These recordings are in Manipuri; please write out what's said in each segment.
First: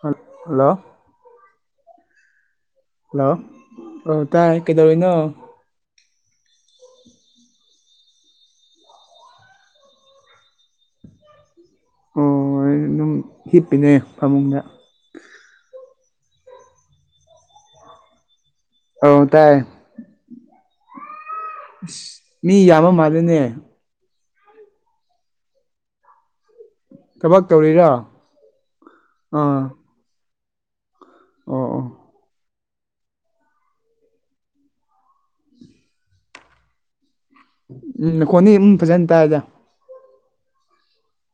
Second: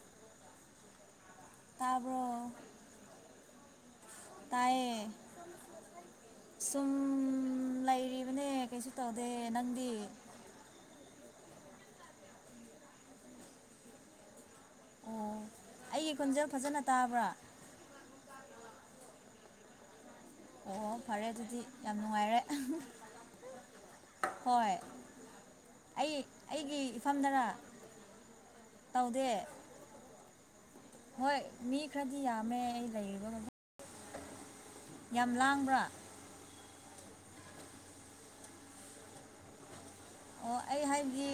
ꯍ ꯍꯜꯂꯣ ꯇꯥꯔꯕꯣ ꯍꯜꯂꯣ ꯑꯣ ꯇꯥꯏ ꯇꯥꯏꯌꯦ ꯀꯩꯗꯧꯔꯤꯅꯣ ꯁꯨꯝ ꯂꯩꯔꯤꯕꯅꯦ ꯀꯩꯁꯨ ꯇꯧꯗꯦ ꯅꯪꯗꯤ ꯑꯣ ꯑꯗꯨꯝ ꯍꯤꯞꯄꯤꯅꯦ ꯐꯃꯨꯡꯗ ꯑꯣ ꯑꯩꯒꯤ ꯈꯨꯟꯖꯦ ꯐꯖꯅ ꯇꯥꯕ꯭ꯔꯥ ꯑ ꯇꯥꯏ ꯑꯣ ꯐꯔꯦ ꯑꯗꯨꯗꯤ ꯌꯥꯝ ꯑꯁ ꯅꯨꯡꯉꯥꯏꯔꯦ ꯃꯤ ꯌꯥꯝꯕ ꯃꯥꯜꯜꯂꯤꯅꯦ ꯍꯣꯏ ꯑꯩ ꯑꯩꯒꯤ ꯊꯕꯛ ꯐꯝꯗꯅ ꯇꯧꯔꯤꯔꯣ ꯇꯧꯗꯦ ꯑꯥ ꯍꯣꯏ ꯑꯣ ꯃꯤ ꯑꯣ ꯈꯔꯗꯤ ꯌꯥꯝꯃꯦ ꯂꯩꯔꯤꯕ ꯌꯥꯝ ꯂꯥꯡꯕ꯭ꯔꯥ ꯎꯝ ꯅꯈꯣꯟꯅꯤ ꯑꯗꯨꯝ ꯐꯖꯅ ꯇꯥꯏꯗ ꯑꯣ ꯑꯩ ꯍꯥꯏꯕꯗꯤ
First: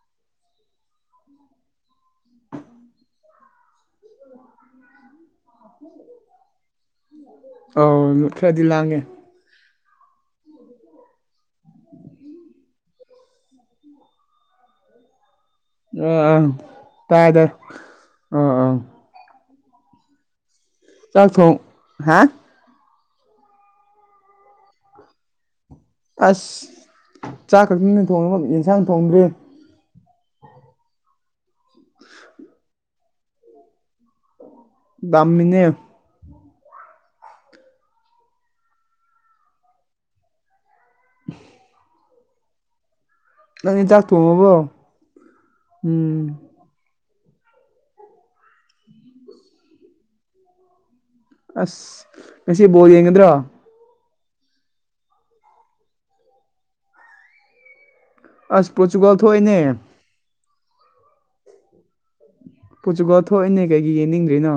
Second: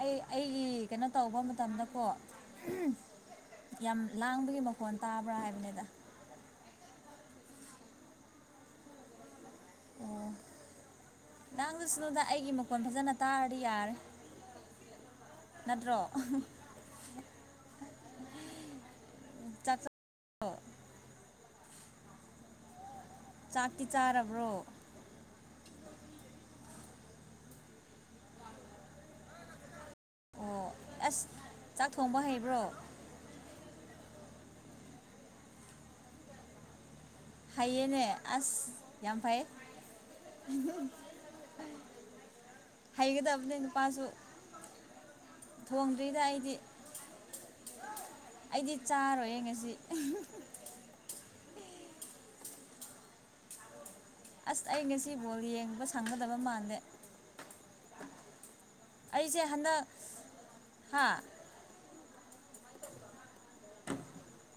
ꯑꯩ ꯑꯩꯒꯤ ꯀꯩꯅꯣ ꯇꯧꯕ ꯃꯇꯝꯗꯀꯣ [unintelligible] ꯌꯥꯝ ꯂꯥꯡꯕꯒꯤ ꯃꯈꯣꯟ ꯇꯥꯕ꯭ꯔꯥ ꯍꯥꯏꯕꯅꯤꯗ ꯑꯧ ꯈꯔꯗꯤ ꯂꯥꯡꯉꯦ ꯎꯝ ꯅꯪꯗꯨꯁꯨ ꯑꯩꯒꯤ ꯃꯈꯣꯟ ꯐꯖꯅ ꯇꯥꯔꯗꯤ ꯌꯥꯔꯦ ꯅꯠꯇ꯭ꯔꯣ ꯑꯥ ꯑꯥ ꯇꯥꯏꯗ ꯑꯥ ꯑꯥ ꯑꯣ ꯆꯥꯛ ꯊꯣꯡ ꯍꯥ ꯆꯥꯛꯇꯤ ꯆꯥꯔꯕ꯭ꯔꯣ ꯑꯁ ꯆꯥꯛ ꯈꯛꯇꯅ ꯊꯣꯡꯕ ꯌꯦꯟꯁꯥꯡ ꯊꯣꯡꯗ꯭ꯔꯤ ꯑꯣ ꯑꯁ ꯆꯥꯛ ꯊꯣꯡꯕ ꯍꯩꯕ꯭ꯔꯣ ꯇꯝꯃꯤꯅꯦ ꯐꯩꯌꯦꯅꯦ ꯑꯁ ꯌꯥꯝ ꯐꯩ ꯍꯩꯏꯒꯗꯕꯅꯤ ꯅꯪ ꯗꯤ ꯆꯥꯛ ꯊꯣꯡꯉꯕꯣ ꯊꯣꯡꯗ꯭ꯔꯤꯗ ꯎꯝ ꯑꯩꯗꯤ ꯑꯩꯗꯤ ꯆꯥꯔꯣꯏꯌꯦ ꯉꯁꯤ ꯑꯁ ꯉꯁꯤ ꯕꯣꯜ ꯌꯦꯡꯒꯗ꯭ꯔꯣ ꯑꯁ ꯑꯩ ꯉꯁꯤ ꯕꯣꯜ ꯌꯦꯡꯕ ꯁꯪꯒꯗꯕ ꯃꯥꯟꯗꯦ ꯑꯁ ꯑꯩꯁꯦ ꯊꯣꯛꯏꯅꯦ ꯍꯟꯗꯛ ꯍꯥ ꯄꯣꯔꯇꯨꯒꯜ ꯊꯣꯛꯏꯅꯦ ꯀꯩꯒꯤ ꯌꯦꯡꯅꯤꯡꯗ꯭ꯔꯤꯅꯣ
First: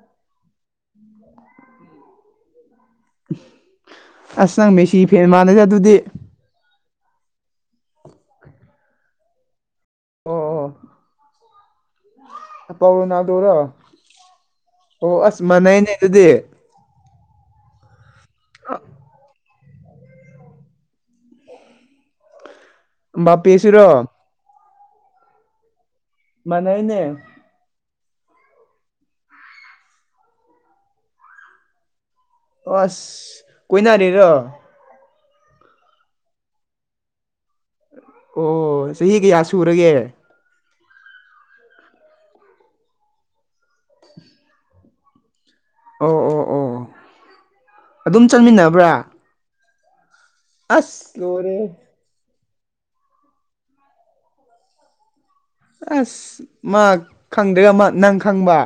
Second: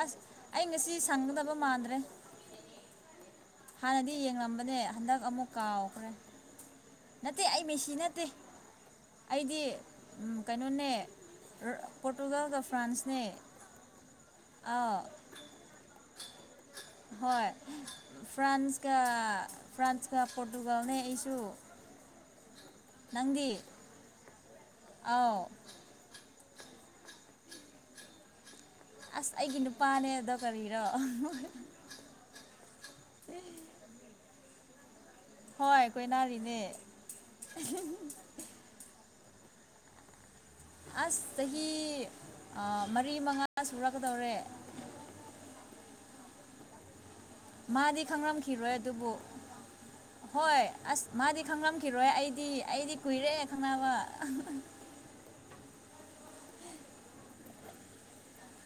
ꯑꯁ ꯑꯩ ꯉꯁꯤ ꯁꯪꯒꯗꯕ ꯃꯥꯟꯗ꯭ꯔꯦ ꯍꯥꯟꯅꯗꯤ ꯑꯁ ꯅꯪ ꯌꯦꯡꯂꯝꯕꯅꯦ ꯃꯦꯁꯤ ꯍꯟꯗꯛ ꯐꯦꯟ ꯑꯃꯨꯛ ꯃꯥꯟꯅꯩꯗ ꯑꯗꯨꯗꯤ ꯀꯥꯎꯈ꯭ꯔꯦ ꯅꯠꯇꯦ ꯑꯩ ꯃꯦꯁꯤ ꯅꯠꯇꯦ ꯑꯩꯗꯤ ꯑꯣ ꯀꯩꯅꯣꯅꯦ ꯑꯣ ꯄꯣꯔꯇꯨꯒꯥꯜꯒ ꯄꯥꯎ ꯐ꯭ꯔꯥꯟꯁꯅꯦ ꯔꯣꯅꯥꯜꯗꯣꯔꯣ ꯃꯅꯩꯅꯦ ꯑꯗꯨꯗꯤ ꯍꯣꯏ ꯐ꯭ꯔꯥꯟꯁꯀ ꯐ꯭ꯔꯥꯟꯁꯀ ꯄꯣꯔꯇꯨꯒꯜꯅꯦ ꯑꯩꯁꯨ ꯅꯪꯗꯤ ꯃꯄꯦꯁꯤꯔꯣ ꯑꯥꯎ ꯃꯥꯅꯩꯅꯦ ꯑꯁ ꯑꯩꯒꯤ ꯅꯨꯄꯥꯅꯦ ꯑꯗꯣ ꯀꯔꯤꯅꯣ ꯑꯁ ꯀꯣꯏꯅꯔꯤꯔꯣ ꯍꯣꯏ ꯀꯣꯏꯅꯔꯤꯅꯦ ꯑꯣ ꯆꯍꯤ ꯀꯌꯥ ꯁꯨꯔꯒꯦ ꯑꯁ ꯆꯍꯤ ꯃꯔꯤ ꯃꯉꯥ ꯁꯨꯔꯛꯀꯗꯧꯔꯦ ꯑꯣ ꯑꯣ ꯑꯣ ꯃꯥꯗꯤ ꯑꯗꯨꯝ ꯈꯪꯂꯝꯈꯤꯔꯣꯏ ꯆꯠꯃꯤꯟꯅꯕ꯭ꯔꯥ ꯑꯗꯨꯕꯨ ꯍꯣꯏ ꯑꯁ ꯃꯥꯗꯤ ꯈꯪꯂꯝꯈꯤ ꯑꯩꯗꯤ ꯑꯩꯗꯤ ꯀꯨꯏꯔꯦ ꯈꯪꯅꯕ ꯑꯁ ꯃꯥ ꯈꯪꯗ꯭ꯔꯒ ꯅꯪ ꯈꯪꯕ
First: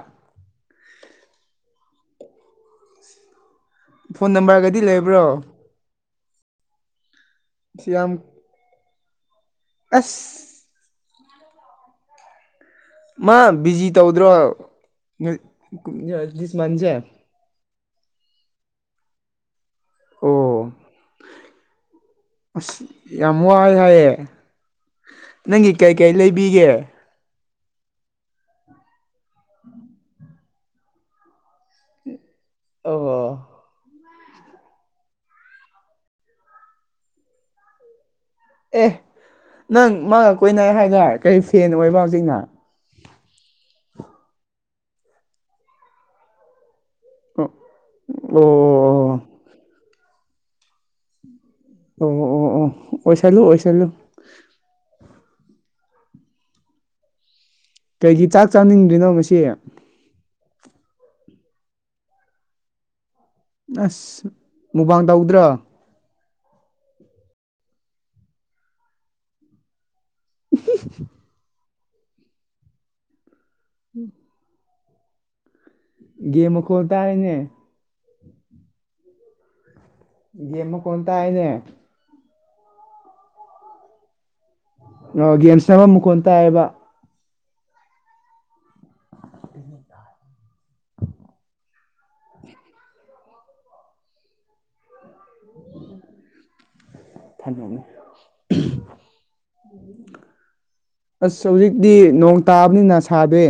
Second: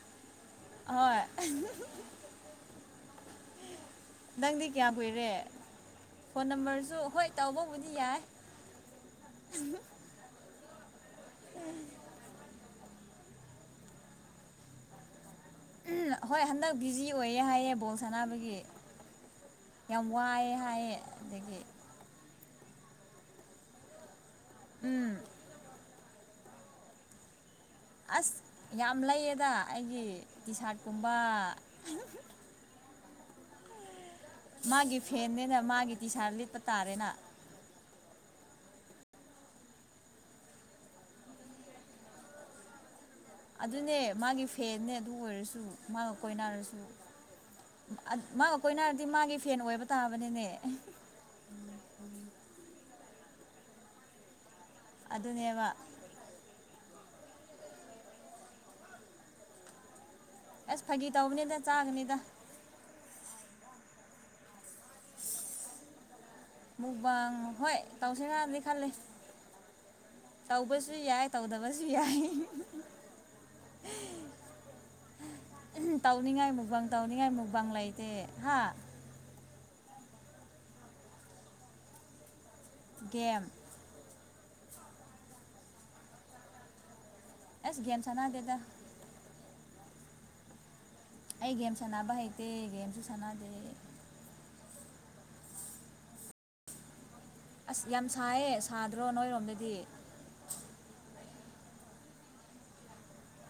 ꯍꯣꯏ ꯐꯣꯟ ꯅꯪꯗꯤ ꯅꯝꯕꯔꯒꯗꯤ ꯀꯌꯥ ꯀꯨꯏꯔꯦ ꯂꯩꯕ꯭ꯔꯣ ꯐꯣꯟ ꯅꯝꯕꯔꯁꯨ ꯍꯣꯏ ꯇꯧꯕꯕꯨꯗꯤ ꯁꯤ ꯌꯥꯝ ꯌꯥꯏ ꯑꯁ ꯎꯝ ꯃꯥ ꯕꯤꯖꯤ ꯇꯧꯗ꯭ꯔꯣ ꯗꯤꯁ ꯃꯟꯁꯦ ꯍꯏꯌꯦ ꯍꯥꯏꯌꯦ ꯕꯣꯜ ꯁꯥꯟꯅꯕꯒꯤ ꯌꯥꯝ ꯋꯥꯏ ꯑꯣ ꯍꯥꯏꯌꯦ ꯑꯗꯒꯤ ꯑꯁ ꯌꯥꯝ ꯋꯥꯏ ꯍꯥꯏꯌꯦ ꯎꯝ ꯅꯪꯒꯤ ꯀꯩꯀꯩ ꯂꯩꯕꯤꯒꯦ ꯑꯁ ꯌꯥꯝ ꯂꯩꯌꯦꯗ ꯑꯩꯒꯤ ꯇꯤ ꯁꯥꯔꯠꯀꯨꯝꯕ ꯑꯣ ꯃꯥꯒꯤ ꯐꯦꯟꯅꯤꯅ ꯃꯥꯒꯤ ꯇꯤ ꯁꯥꯔꯠ ꯂꯤꯠꯄ ꯇꯥꯔꯦꯅ ꯑꯦ ꯅꯪ ꯃꯥꯒ ꯀꯣꯏꯅ ꯍꯥꯏꯗ ꯀꯔꯤ ꯐꯦꯟ ꯑꯣꯏꯕ ꯍꯧꯖꯤꯛꯅ ꯑꯗꯨꯅꯦ ꯃꯥꯒꯤ ꯐꯦꯟ ꯑꯗꯨ ꯑꯣꯏꯔꯁꯨ ꯃꯥꯒ ꯀꯣꯏꯅꯔꯁꯨ ꯑꯣ ꯃꯥ ꯑꯩꯈꯣꯏꯅ ꯍꯥꯏꯔꯗꯤ ꯑꯣ ꯃꯥꯒꯤ ꯐꯦꯟ ꯑꯣꯏꯕ ꯇꯥꯕꯅꯤꯅꯦ ꯎꯝ ꯑꯣ ꯑꯣ ꯑꯣ ꯑꯣꯏꯁꯜꯂꯨ ꯑꯣꯏꯁꯜꯂꯨ ꯑꯗꯨꯅꯦꯕ ꯀꯩꯒꯤ ꯆꯥꯛ ꯆꯥꯅꯤꯡꯗ꯭ꯔꯤꯅꯣ ꯉꯁꯤ ꯑꯁ ꯐꯥꯒꯤ ꯇꯧꯕꯅꯤꯗ ꯆꯥꯒꯅꯤꯗ ꯑꯁ ꯃꯨꯛꯕꯥꯡ ꯇꯧꯗ꯭ꯔꯣ ꯃꯨꯛꯕꯥ ꯍꯣꯏ ꯇꯧꯁ ꯉꯗꯤ ꯈꯜꯂꯤ ꯇꯧꯕꯁꯨ ꯌꯥꯏ ꯇꯧꯗꯕ ꯌꯥꯢ ꯎꯝ ꯇꯧꯅꯤꯡꯉꯥꯏ ꯃꯨꯛꯕꯥꯪ ꯃꯈꯣꯜ ꯇꯧꯅꯤꯡꯉꯥꯏ ꯇꯥꯏꯅꯦ ꯃꯨꯛꯕꯪ ꯂꯩꯇꯦ ꯍꯥ ꯒꯦꯝ ꯃꯀꯣꯟ ꯇꯥꯏꯅꯦ ꯒꯦꯝ ꯒꯦꯝ ꯁꯟꯅꯕ ꯃꯈꯣꯟ ꯇꯥꯏꯑꯕ ꯑꯁ ꯒꯦꯝ ꯁꯥꯟꯅꯗꯦꯗ [inaudible] ꯑꯩ ꯒꯦꯝ ꯁꯥꯟꯅꯕ ꯍꯩꯇꯦ ꯒꯦꯝꯁꯨ ꯁꯥꯟꯅꯗꯦ ꯊꯝꯃꯝꯃꯦ ꯑꯁ ꯌꯥꯝ ꯁꯥꯏꯌꯦ ꯁꯥꯗ꯭ꯔꯣ ꯅꯣꯏꯔꯣꯝꯗꯗꯤ ꯑꯁ ꯍꯧꯖꯤꯛꯇꯤ ꯅꯣꯡ ꯇꯥꯕꯅꯤꯅ ꯁꯥꯗꯣ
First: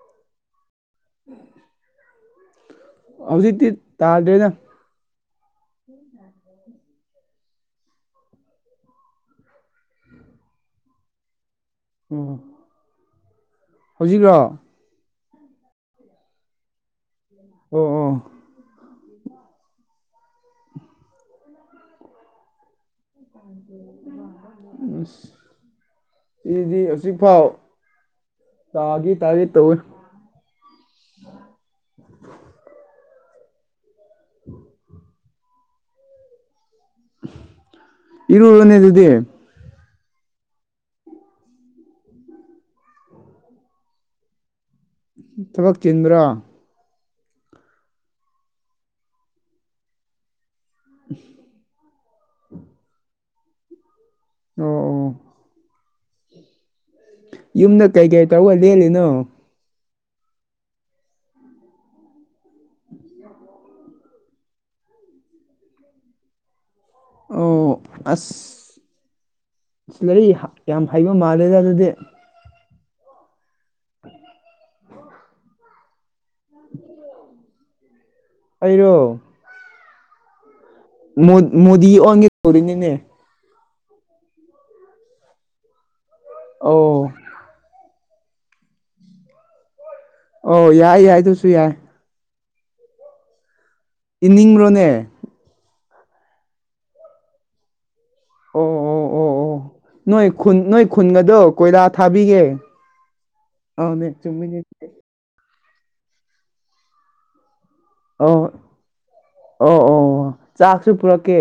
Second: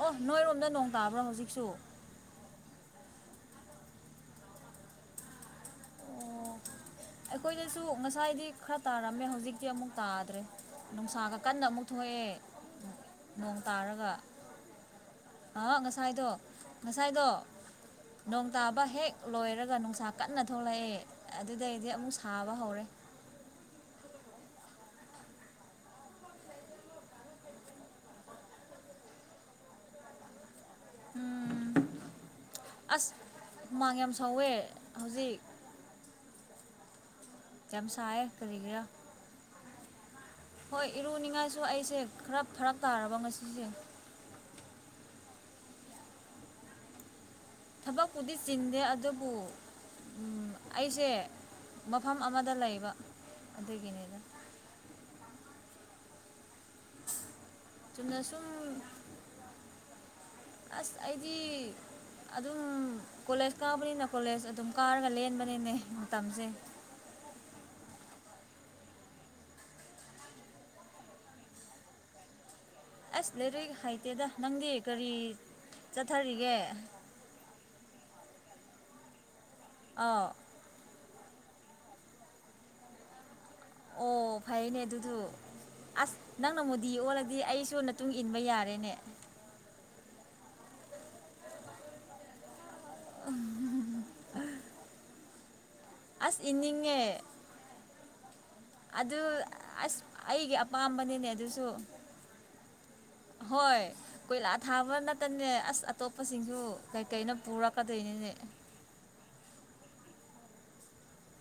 ꯑꯣ ꯅꯣꯏꯔꯣꯝꯗ ꯅꯣꯡ ꯇꯥꯕ꯭ꯔꯣ ꯍꯧꯖꯤꯛꯁꯨ ꯍꯧꯖꯤꯛꯗꯤ ꯇꯥꯔꯗꯦꯅ ꯑꯣ [inaudible] ꯑꯩꯈꯣꯏꯗꯁꯨ ꯉꯁꯥꯏꯗꯤ ꯈꯔ ꯇꯥꯔꯝꯃꯦ ꯍꯧꯖꯤꯛꯇꯤ ꯑꯃꯨꯛ ꯇꯥꯗ꯭ꯔꯦ ꯅꯨꯡꯁꯥꯒ ꯀꯟꯅ ꯑꯃꯨꯛ ꯊꯣꯛꯑꯦ ꯎꯝ ꯅꯣꯡ ꯇꯥꯔꯒ ꯍꯧꯖꯤꯛꯔꯣ ꯑ ꯉꯁꯥꯏꯗꯣ ꯉꯁꯥꯏꯗꯣ ꯑꯣ ꯑꯣ ꯅꯣꯡ ꯇꯥꯕ ꯍꯦꯛ ꯂꯣꯏꯔꯒ ꯅꯨꯡꯁꯥ ꯀꯟꯅ ꯊꯣꯛꯂꯛꯑꯦ ꯑꯗꯨꯗꯩꯗꯤ ꯑꯃꯨꯛ ꯁꯥꯕ ꯍꯧꯔꯦ [unintelligible] ꯁꯤꯗꯤ ꯍꯧꯖꯤꯛꯐꯥꯎ ꯇꯥꯒꯤ ꯇꯥꯔꯒꯦꯠ ꯇꯧꯏꯤ ꯎꯝ ꯑꯁ ꯍꯨꯃꯥꯡ ꯁꯧꯋꯦ ꯍꯧꯖꯤꯛ ꯁꯥꯏꯌꯦ ꯏꯔꯨꯔꯣꯅꯦ ꯀꯔꯤꯒꯥ ꯑꯗꯨꯗꯤ ꯍꯣꯏ ꯏꯔꯨꯅꯤꯡꯉꯥꯏꯁꯨ ꯑꯩꯁꯦ ꯈꯔ ꯐꯔꯛ ꯇꯥꯔꯕ ꯉꯁꯤꯁꯦ ꯊꯕꯛ ꯆꯤꯟꯕ꯭ꯔꯥ ꯊꯕꯛꯄꯨꯗꯤ ꯆꯤꯟꯗꯦ ꯑꯗꯨꯕꯨ ꯑꯩꯁꯦ ꯃꯐꯝ ꯑꯃꯗ ꯂꯩꯕ ꯑꯗꯨꯒꯤꯅꯤꯗ ꯑꯣ ꯑꯣ ꯌꯨꯝꯗ ꯀꯩ ꯆꯨꯝꯅ ꯀꯩ ꯁꯨꯝ ꯇꯧꯔꯒ ꯂꯦꯜꯂꯤꯅꯣ ꯑꯁ ꯑꯩꯗꯤ ꯑꯗꯨꯝ ꯀꯣꯂꯦꯖ ꯀꯥꯕꯅꯤꯅ ꯀꯣꯂꯦꯖ ꯑꯗꯨꯝ ꯀꯥꯔꯒ ꯂꯦꯟꯕꯅꯤꯅꯦ ꯃꯇꯝꯁꯦ ꯑꯣ ꯑꯁ ꯂꯩꯔꯤꯛ ꯌꯥꯝ ꯍꯩꯕ ꯃꯥꯜꯂꯦꯗ ꯑꯗꯨꯗꯤ ꯑꯁ ꯂꯩꯔꯤꯛ ꯍꯥꯏꯇꯦꯗ ꯅꯪꯗꯤ ꯀꯔꯤ ꯆꯠꯊꯔꯤꯒꯦ ꯑꯩꯔꯣ ꯑꯧ ꯃꯣꯗꯤ ꯑꯣꯟꯒꯦ ꯇꯧꯔꯤꯅꯤꯅꯦ ꯑꯣ ꯐꯩꯅꯦ ꯑꯗꯨꯗꯨ ꯑꯁ ꯅꯪ ꯅ ꯃꯣꯗꯤ ꯑꯧ ꯑꯣꯜ ꯗꯤ ꯑꯩꯁꯨ ꯃꯇꯨꯡ ꯏꯟꯕ ꯌꯥꯔꯦꯅꯦ ꯑꯣ ꯌꯥꯏ ꯌꯥꯏ ꯑꯗꯨꯁꯨ ꯌꯥꯏ ꯎꯝ ꯏꯅꯤꯡꯕꯔꯣꯅꯦ ꯑꯁ ꯏꯅꯤꯡꯉꯦ ꯑꯣ ꯑꯣ ꯑꯗꯨ ꯑꯣ ꯑꯣ ꯑꯁ ꯅꯣꯏ ꯑꯩꯒꯤ ꯈꯨꯟ ꯅꯣꯏ ꯑꯄꯥꯝꯕꯅꯤꯅꯦ ꯈꯨꯟꯒꯗꯣ ꯑꯗꯨꯁꯨ ꯀꯣꯏꯂꯥ ꯊꯥꯕꯤꯒꯦ ꯍꯣꯏ ꯑꯧꯅꯦ ꯀꯣꯏꯂꯥ ꯆꯨꯝꯃꯤꯅꯦ ꯊꯥꯕ ꯅ ꯈꯇꯅꯦ ꯑꯁ ꯑꯇꯣꯞꯄꯁꯤꯡꯁꯨ ꯀꯩꯀꯩꯅ ꯄꯨꯔꯛꯀꯗꯣꯏꯅꯤꯅꯦ ꯑꯣ ꯑꯣ ꯑꯣ ꯆꯥꯛꯁꯨ ꯄꯨꯔꯛꯀꯦ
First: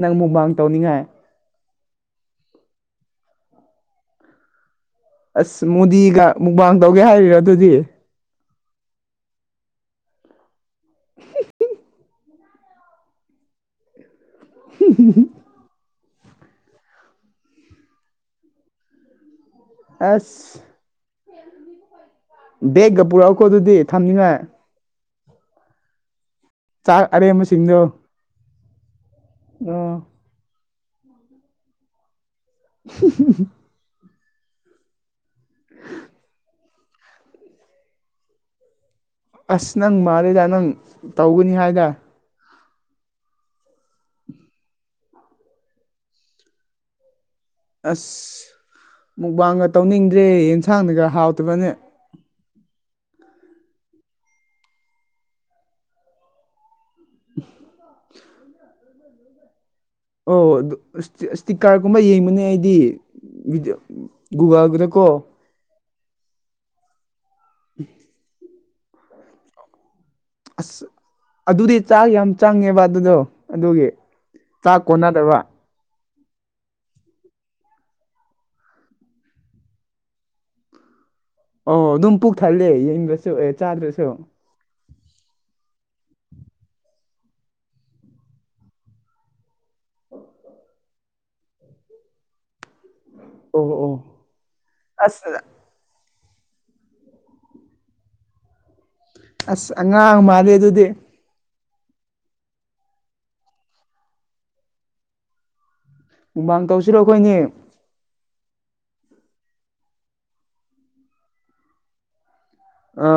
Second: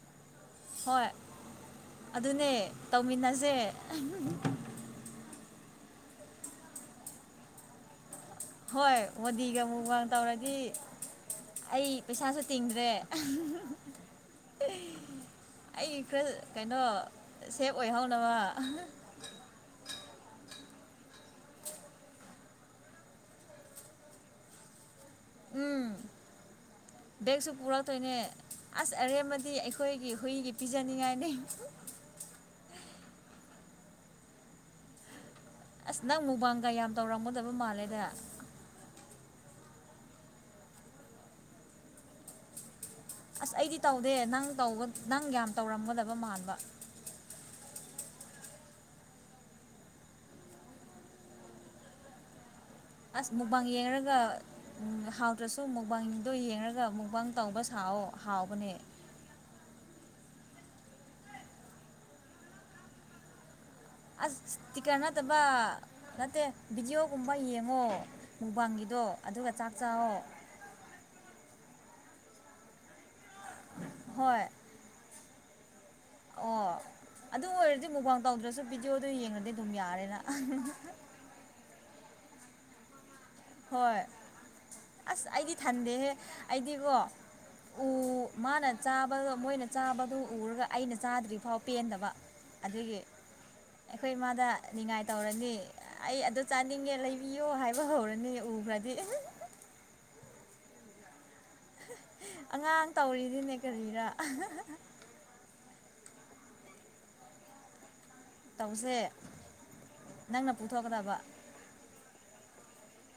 ꯅꯪ ꯃꯨꯛꯕꯥꯡ ꯇꯧꯅꯤꯡꯉꯥꯏ ꯍꯣꯏ ꯑꯗꯨꯅꯦ ꯇꯧꯃꯤꯟꯅꯁꯦ ꯑꯁ ꯃꯣꯗꯤꯒ ꯃꯨꯛꯕꯥꯥꯡ ꯇꯧꯒꯦ ꯍꯥꯏꯔꯤꯔꯣ ꯑꯗꯨꯗꯤ ꯍꯣꯏ ꯃꯣꯗꯤꯒ ꯃꯨꯛꯕꯥꯡ ꯇꯧꯔꯗꯤ [unintelligible] ꯑꯩ ꯄꯩꯁꯥꯁꯨ ꯇꯤꯡꯗ꯭ꯔꯦ ꯑꯩꯒꯤ ꯈꯨꯜ ꯀꯩꯅꯣ ꯁꯦꯞ ꯑꯣꯏꯍꯧꯅꯕ ꯑꯁ ꯕꯦꯒꯀ ꯄꯨꯔꯛꯎꯀꯣ ꯑꯗꯨꯗꯤ ꯊꯝꯅꯤꯡꯉꯥꯏ ꯎꯝ ꯆꯥꯛ ꯕꯦꯒꯁꯨ ꯑꯔꯦꯝꯕꯁꯤꯡꯗꯣ ꯄꯨꯔꯛꯇꯣꯏꯅꯦ ꯑꯁ ꯑꯔꯦꯝꯕꯗꯤ ꯑꯣ ꯑꯩꯈꯣꯏꯒꯤ ꯍꯨꯏꯒꯤ ꯄꯤꯖꯅꯤꯡꯉꯥꯏꯅꯦ [unintelligible] ꯑꯁ ꯅꯪ ꯃꯨꯕꯥꯡꯒꯌꯥꯝ ꯇꯧꯔꯝꯒꯗꯕ ꯃꯥꯜꯂꯦꯗ ꯑꯁ ꯅꯪ ꯃꯥꯜꯂꯦꯗ ꯅꯪ ꯇꯧꯒꯅꯤ ꯍꯥꯏꯗ ꯑꯁ ꯑꯩꯗꯤ ꯇꯧꯗꯦ ꯅꯪ-ꯅꯪ ꯌꯥꯝ ꯇꯧꯔꯝꯒꯗꯕ ꯃꯥꯟꯕ ꯑꯁ ꯃꯨꯛꯕꯥꯡꯒ ꯇꯧꯅꯤꯡꯗ꯭ꯔꯦ ꯑꯦꯟꯁꯥꯡꯅꯒ ꯍꯥꯎꯇꯕꯅꯦ ꯑꯁ ꯃꯨꯕꯥꯥꯡ ꯌꯦꯡꯉꯒ ꯍꯥꯎꯗ꯭ꯔꯁꯨ ꯃꯨꯕꯥꯡ ꯑꯗꯨꯣ ꯌꯦꯡꯔꯒ ꯃꯨꯛꯕꯥꯪ ꯇꯧꯕ ꯁꯥꯑꯣ ꯍꯥꯎꯕꯅꯦ ꯑꯣ ꯑꯗꯨ ꯏꯁꯇꯤꯛꯀꯔꯒꯨꯝꯕ ꯌꯦꯡꯕꯅꯦ ꯑꯩꯗꯤ ꯚꯤꯗꯤꯑꯣ ꯑꯁ ꯁ꯭ꯇꯤꯀꯥꯔ ꯒꯨꯒꯜꯗꯀꯣ ꯅꯠꯇꯥꯕꯥ ꯅꯠꯇꯦ ꯕꯤꯗꯤꯌꯑꯣꯒꯨꯝꯕ ꯌꯦꯡꯉꯣ ꯃꯨꯕꯥꯪꯒꯤꯗꯣ ꯑꯗꯨꯒ ꯆꯥꯛ ꯆꯥꯋꯣ ꯑꯁ ꯑꯗꯨꯗꯤ ꯆꯥꯛ ꯌꯥꯝ ꯆꯪꯉꯦꯕ ꯑꯗꯨꯗꯣ ꯑꯗꯨꯒꯤ ꯍꯣꯏ ꯆꯥꯛ ꯀꯣꯟꯅꯗꯕ ꯑꯣ ꯑꯗꯨ ꯑꯣꯏꯔꯗꯤ ꯃꯨꯕꯥꯥꯎ ꯇꯧꯗ꯭ꯔꯁꯨ ꯚꯤꯗꯤꯑꯣꯗꯨ ꯌꯦꯡꯉꯗꯤ ꯑꯗꯨꯝ ꯌꯥꯔꯦꯅ ꯑꯣ ꯑꯗꯨꯝ ꯄꯨꯛ ꯊꯜꯂꯦ ꯌꯦꯡꯗꯔꯁꯨ ꯑꯦ ꯍꯣꯏ ꯆꯥꯗ꯭ꯔꯁꯨ ꯑꯁ ꯑꯩꯗꯤ ꯊꯟꯗꯦꯍꯦ ꯑꯩꯗꯤꯀꯣ ꯎ ꯃꯥꯅ ꯆꯥꯕ ꯃꯣꯏꯅ ꯆꯥꯕꯗꯨ ꯎꯔꯒ ꯑꯩꯅ ꯆꯥꯗ꯭ꯔꯤꯐꯥꯎ ꯄꯦꯟꯗꯕ ꯑꯗꯨꯒꯤ ꯑꯣ ꯑꯣ ꯑꯩꯈꯣꯏ ꯏꯃꯥꯗ ꯅꯤꯡꯉꯥꯏ ꯑꯁ ꯇꯧꯔꯅꯤ ꯑꯩ ꯑꯗꯨ ꯆꯥꯅꯤꯡꯉꯦ ꯂꯩꯕꯤꯌꯨ ꯍꯥꯏꯕ ꯍꯧꯔꯦ ꯅꯤ ꯎꯋꯔꯗꯤ ꯑꯁ ꯑꯉꯥꯡ ꯃꯥꯜꯂꯦ ꯑꯗꯨꯗꯤ ꯑꯉꯥꯡ ꯇꯧꯔꯤꯅꯤꯅꯦ ꯀꯔꯤꯔꯥ ꯃꯨꯛꯕꯥꯥꯡ ꯇꯧꯁꯤꯔꯣ ꯑꯩꯈꯣꯏꯅꯤ ꯇꯧꯁꯦ ꯅꯪꯅ ꯄꯨꯊꯣꯛꯀꯗꯕ ꯑ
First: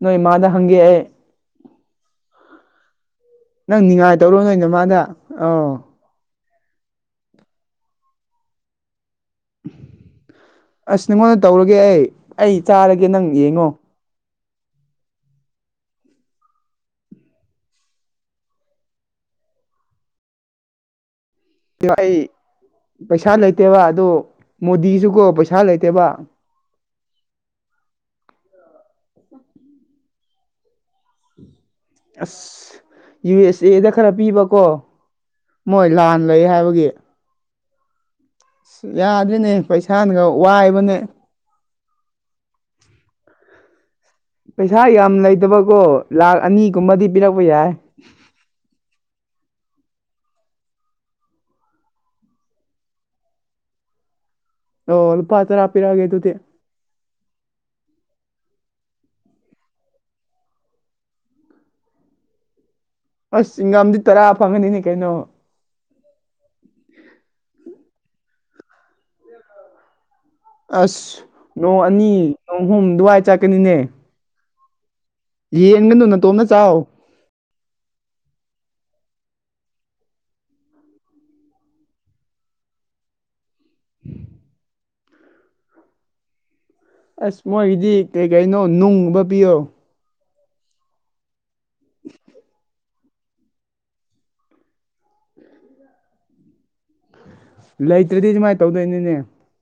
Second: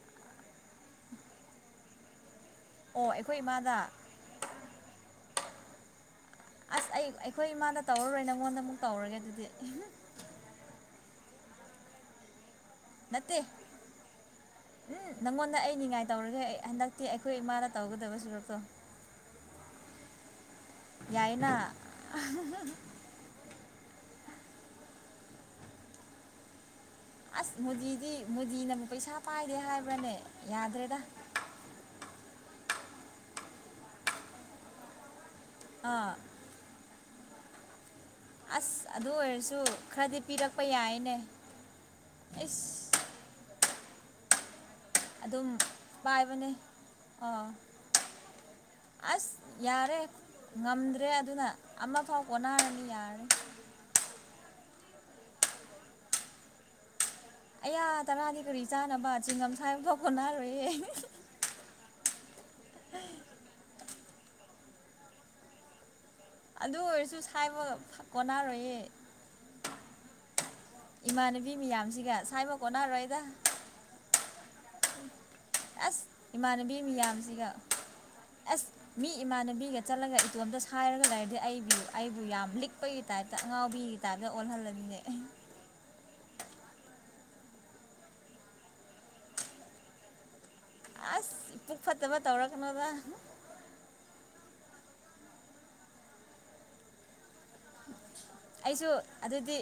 ꯅꯣꯏꯃꯗ ꯍꯦ ꯑꯣ ꯑꯩꯈꯣꯏ ꯏꯃꯥꯗ ꯅꯪ ꯅꯤꯡꯉꯥꯏ ꯇꯧꯔꯣ ꯅꯣꯏꯩꯅ ꯃꯥꯗ ꯑ ꯑꯁ ꯑꯩ ꯑꯩꯈꯣꯏ ꯏꯃꯥꯗ ꯇꯧꯔꯨꯔꯣꯏ ꯅꯪꯉꯣꯟꯗ ꯑꯃꯨꯛ ꯇꯧꯔꯒꯦ ꯑꯗꯨꯗꯤ ꯑꯁ ꯅꯉꯣꯟꯗ ꯇꯧꯔꯒꯦ ꯑꯩ ꯑꯩ ꯆꯥꯔꯒꯦ ꯅꯪ ꯅꯠꯇꯦ ꯌꯦꯡꯉꯣ ꯎꯝ ꯅꯪꯉꯣꯟꯗ ꯑꯩ ꯅꯤꯡꯉꯥꯏ ꯇꯧꯔꯒꯦ ꯑꯩ ꯍꯟꯗꯛꯇꯤ ꯑꯩꯈꯣꯏ ꯏꯃꯥꯗ ꯇꯧꯒꯗꯕ ꯁꯨꯔꯛꯇꯣ [inaudible] ꯌꯥꯏꯅ ꯑꯩ ꯄꯩꯁꯥ ꯂꯩꯇꯦꯕ ꯑꯗꯨ ꯃꯣꯗꯤꯁꯨꯀꯣ ꯄꯩꯁꯥ ꯂꯩꯇꯦꯕ ꯑꯁ ꯃꯣꯗꯤꯗꯤ ꯃꯨꯗꯤꯅꯕꯨꯛ ꯄꯩꯁꯥ ꯄꯥꯏꯗꯦ ꯍꯥꯏꯕ꯭ꯔꯅꯦ ꯌꯥꯗ꯭ꯔꯦꯗ ꯑꯁ ꯌꯨ ꯑꯦꯁ ꯑꯦꯗ ꯈꯔ ꯄꯤꯕꯀꯣ ꯃꯣꯏ ꯑꯥ ꯂꯥꯟ ꯂꯩ ꯍꯥꯏꯕꯒꯤ ꯑꯁ ꯑꯗꯨ ꯌꯥꯗ꯭ꯔꯦꯅꯦ ꯑꯣꯏꯔꯁꯨ ꯈꯔꯗꯤ ꯄꯩꯁꯥꯅꯒ ꯄꯤꯔꯛꯄ ꯋꯥꯏꯕꯅꯦ ꯌꯥꯏꯅꯦ ꯑꯁ ꯄꯩꯁꯥ ꯌꯥꯝ ꯑꯗꯨꯝ ꯂꯩꯇꯕꯀꯣ ꯂꯥꯈ ꯄꯥꯏꯕꯅꯦ ꯑꯅꯤꯒꯨꯝꯕꯗꯤ ꯄꯤꯔꯛꯄ ꯑꯥ ꯌꯥꯏ ꯑꯁ ꯌꯥꯔꯦ ꯉꯝꯗ꯭ꯔꯦ ꯑꯗꯨꯅ ꯑꯃꯐꯥꯎ ꯀꯣꯟꯅꯔꯅꯤ ꯌꯥꯔꯦ ꯑꯣ ꯂꯨꯄ ꯇꯔꯥꯄꯤꯔꯒꯦ ꯑꯗꯨꯗꯤ ꯑꯌꯥ ꯇꯔꯥꯗꯤ ꯀꯔꯤ ꯆꯥꯅꯕ ꯆꯤꯡꯒꯝ ꯁꯥꯏꯕꯐꯥꯎ ꯀꯣꯟꯅꯔꯣꯏꯌꯦ ꯑꯁꯤ ꯆꯤꯡꯒꯝꯗꯤ ꯇꯔꯥ ꯐꯪꯒꯅꯤꯍꯦ ꯀꯩꯅꯣ ꯑꯗꯨ ꯑꯣꯏꯔꯁꯨ ꯁꯥꯏꯕ ꯀꯣꯟꯅꯔꯣꯏꯌꯦ ꯑꯁ ꯏꯃꯥꯟꯅꯕꯤ ꯅꯣꯡ ꯃꯌꯥꯝꯁꯤꯒ ꯑꯅꯤ ꯁꯥꯏꯕ ꯅꯣꯡ ꯑꯍꯨꯝ ꯀꯣꯟꯅꯔꯣꯏꯗ ꯑꯗꯨꯋꯥꯏ ꯆꯠꯀꯅꯤꯅꯦ ꯑꯁ ꯌꯦꯟꯒꯅꯨ ꯅꯇꯣꯝꯇ ꯏꯃꯥꯟꯅꯕꯤ ꯆꯥꯎ ꯃꯌꯥꯝꯁꯤꯒ ꯑꯁ ꯃꯤ ꯏꯃꯥꯟꯅꯕꯤꯒ ꯆꯠꯂꯒ ꯏꯇꯣꯝꯇ ꯁꯥꯏꯔꯒ ꯂꯩꯔꯗꯤ ꯑꯩꯕꯨ ꯑꯩꯕꯨ ꯌꯥꯝ ꯂꯤꯛꯄꯒꯤ ꯇꯥꯏꯞꯇ ꯑꯉꯥꯎꯕꯤꯒꯤ ꯇꯥꯏꯞꯇ ꯑꯣꯜꯍꯜꯂꯅꯤꯅꯦ ꯑꯦ ꯑꯁ ꯃꯣꯏꯒꯤꯗꯤ ꯀꯩ ꯀꯩꯅꯣ ꯅꯨꯡꯒꯨꯝꯕ ꯄꯤꯌꯣ ꯑꯁ ꯄꯨꯛ ꯐꯠꯇꯕ ꯇꯧꯔꯛꯀꯅꯣꯗ ꯂꯩꯇ꯭ꯔꯗꯤ ꯁꯨꯃꯥꯏꯅ ꯑꯩꯁꯨ ꯇꯧꯗꯣꯏꯅꯤꯅꯦ ꯑꯗꯨꯗꯤ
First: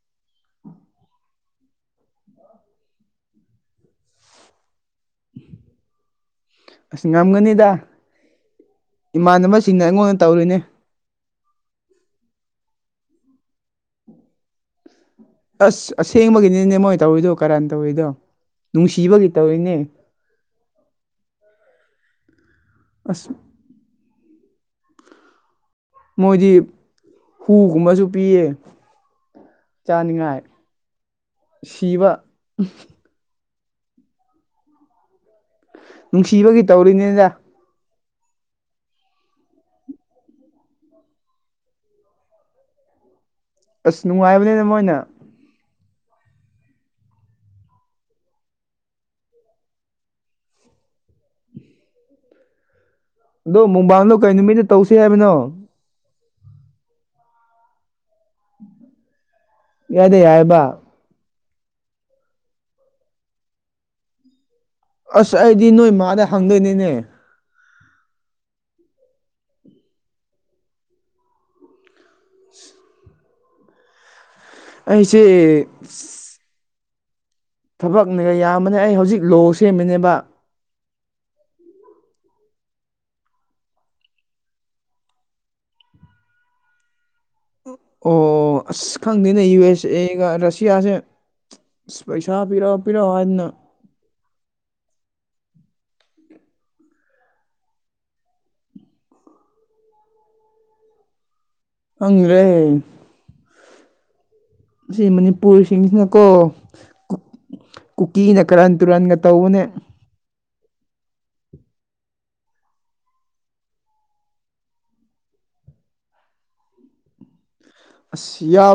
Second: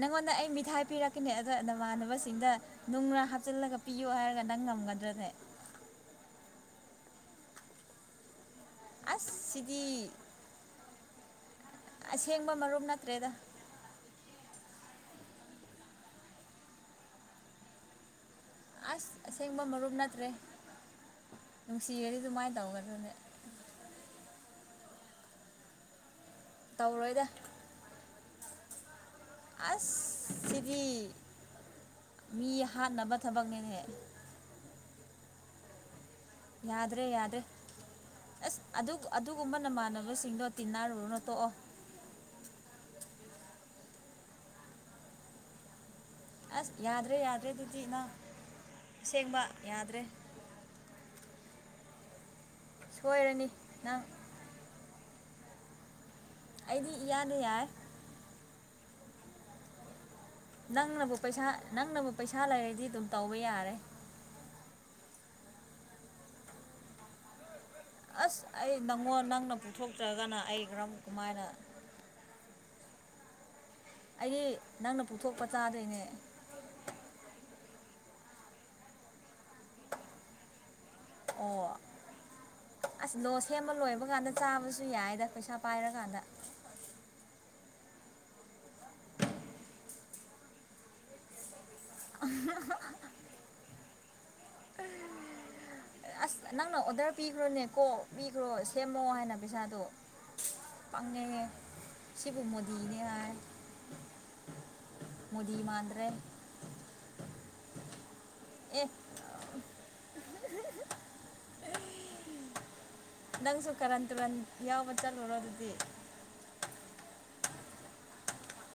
ꯅꯪꯉꯣꯟꯗ ꯑꯩ ꯃꯤꯊꯥꯏ ꯄꯤꯔꯛꯀꯅꯦ ꯑꯗꯣ ꯅꯃꯥꯟꯅꯕꯁꯤꯡꯗ ꯅꯨꯡꯅ ꯍꯥꯞꯆꯤꯜꯂꯒ ꯄꯤꯌꯣ ꯍꯥꯏꯔꯒ ꯅꯪ ꯉꯝꯒꯗ꯭ꯔꯅꯦ ꯑꯁ ꯉꯝꯒꯅꯤꯗ ꯑꯁ ꯁꯤꯗꯤ ꯏꯃꯥꯟꯅꯕꯁꯤꯡꯅ ꯑꯩꯉꯣꯟꯗ ꯇꯧꯔꯤꯅꯦ ꯑꯁꯦꯡꯕ ꯃꯔꯨꯞ ꯅꯠꯇ꯭ꯔꯦꯗ ꯑꯁ ꯑꯁꯦꯡꯕꯒꯤꯅꯤꯅꯦ ꯃꯣꯏ ꯇꯧꯔꯤꯗꯣ ꯀꯔꯥꯏꯅ ꯇꯧꯔꯤꯗꯣ ꯑꯁ ꯅꯨꯡꯁꯤꯕꯒꯤ ꯑꯁꯦꯡꯕ ꯇꯧꯔꯤꯅꯦ ꯃꯔꯨꯞ ꯅꯠꯇ꯭ꯔꯦ ꯅꯨꯡꯁꯤꯔꯗꯤ ꯑꯗꯨꯃꯥꯏꯅ ꯇꯧꯒꯗꯔꯅꯦ ꯑꯁ ꯃꯣꯏꯗꯤ ꯇꯧꯔꯣꯏꯗ ꯍꯨꯒꯨꯝꯕꯁꯨ ꯄꯤꯌꯦ ꯑꯁ ꯆꯥꯅꯤꯡꯉꯥꯏ ꯁꯤꯗꯤ ꯁꯤꯕ ꯃꯤ ꯍꯥꯠꯅꯕ ꯊꯕꯛꯅꯦꯅꯦ ꯅꯨꯡꯁꯤꯕꯒꯤ ꯌꯥꯗ꯭ꯔꯦ ꯇꯧꯔꯤꯅꯤꯗ ꯌꯥꯗ꯭ꯔꯦ ꯑꯁ ꯑꯗꯨꯒꯨꯝꯕ ꯅꯃꯥꯟꯅꯕꯁꯤꯡꯗꯣ ꯇꯤꯟꯅꯔꯨꯔꯅꯣ ꯇꯣꯛꯑꯣ ꯑꯁ ꯅꯨꯡꯉꯥꯏꯕꯅꯤꯅ ꯃꯣꯏꯅ ꯑꯁ ꯌꯥꯗ꯭ꯔꯦ ꯌꯥꯗ꯭ꯔꯦ ꯑꯗꯨꯗꯤ ꯅꯪ ꯑꯁꯦꯡꯕ ꯌꯥꯗ꯭ꯔꯦ ꯁꯣꯏꯔꯅꯤ ꯑꯗꯣ ꯅꯪ ꯃꯨꯝꯕꯥꯜꯗꯣ ꯀꯔꯤ ꯅꯨꯃꯤꯠꯇ ꯇꯧꯁꯦ ꯍꯥꯏꯕꯅꯣ ꯑꯩꯗꯤ ꯏꯌꯥꯗ ꯌꯥꯏ ꯏꯌꯥꯗ ꯌꯥꯏꯑꯦꯕ ꯅꯪꯅꯕꯨ ꯄꯩꯁꯥ ꯅꯪꯅꯕꯨ ꯄꯩꯁꯥ ꯂꯩꯔꯗꯤ ꯑꯗꯨꯝ ꯇꯧꯕ ꯌꯥꯔꯦ ꯑꯁ ꯑꯩꯗꯤ ꯅꯣꯏ ꯃꯥꯗ ꯍꯪꯗꯣꯏꯅꯤꯅꯦ ꯑꯁ ꯑꯩ ꯅꯪꯉꯣꯟ ꯅꯪꯅ ꯄꯨꯊꯣꯛꯆꯔꯒꯅ ꯑꯩ ꯀꯔꯝ ꯀꯃꯥꯏꯅ [unintelligible] ꯑꯩꯗꯤ ꯅꯪꯅ ꯑꯩꯁꯦ ꯄꯨꯊꯣꯛꯄ ꯇꯥꯗꯣꯏꯅꯦ ꯊꯕꯛꯅꯒ ꯌꯥꯝꯕꯅꯦ ꯑꯩ ꯍꯧꯖꯤꯛ ꯂꯣ ꯁꯦꯝꯃꯤꯅꯦꯕ ꯑꯣ ꯑꯁ ꯂꯣ ꯁꯦꯝꯕ ꯂꯣꯏꯕ ꯀꯥꯟꯗ ꯆꯥꯕꯁꯨ ꯌꯥꯏꯗ ꯄꯩꯁꯥ ꯄꯥꯏꯔꯀꯥꯟꯗ ꯑꯣ ꯑꯁ ꯈꯪꯗꯦꯅꯦ ꯌꯨ ꯑꯦꯁ ꯑꯦꯒ ꯔꯁꯤꯌꯥꯁꯦ ꯑꯁ ꯄꯩꯁꯥ ꯄꯤꯔꯛꯑꯣ ꯄꯤꯔꯛꯑꯣ ꯍꯥꯏꯗꯅ ꯑꯁ ꯅꯪꯅ ꯑꯣꯗꯔ ꯄꯤꯈ꯭ꯔꯣꯅꯦꯀꯣ ꯄꯤꯈ꯭ꯔꯣ ꯁꯦꯝꯃꯣ ꯍꯥꯏꯅ ꯄꯩꯁꯥꯗꯣ ꯄꯪꯉꯦꯍꯦ ꯁꯤꯕꯣ ꯈꯪꯗ꯭ꯔꯦ ꯃꯣꯗꯤꯅꯦ ꯍꯥꯏ ꯁꯤ ꯃꯣꯗꯤ ꯃꯥꯟꯗ꯭ꯔꯦ ꯃꯅꯤꯄꯨꯔꯁꯤꯡꯁꯤꯅꯀꯣ ꯀꯨꯀꯤꯅ ꯀꯔꯟ ꯑꯦ ꯇꯨꯔꯟꯒ ꯇꯧꯕꯅꯦ ꯅꯪꯁꯨ ꯀꯔꯟ ꯇꯨꯔꯟ ꯌꯥꯎꯕ ꯆꯠꯂꯨꯔꯣ ꯑꯗꯨꯗꯤ ꯑꯁ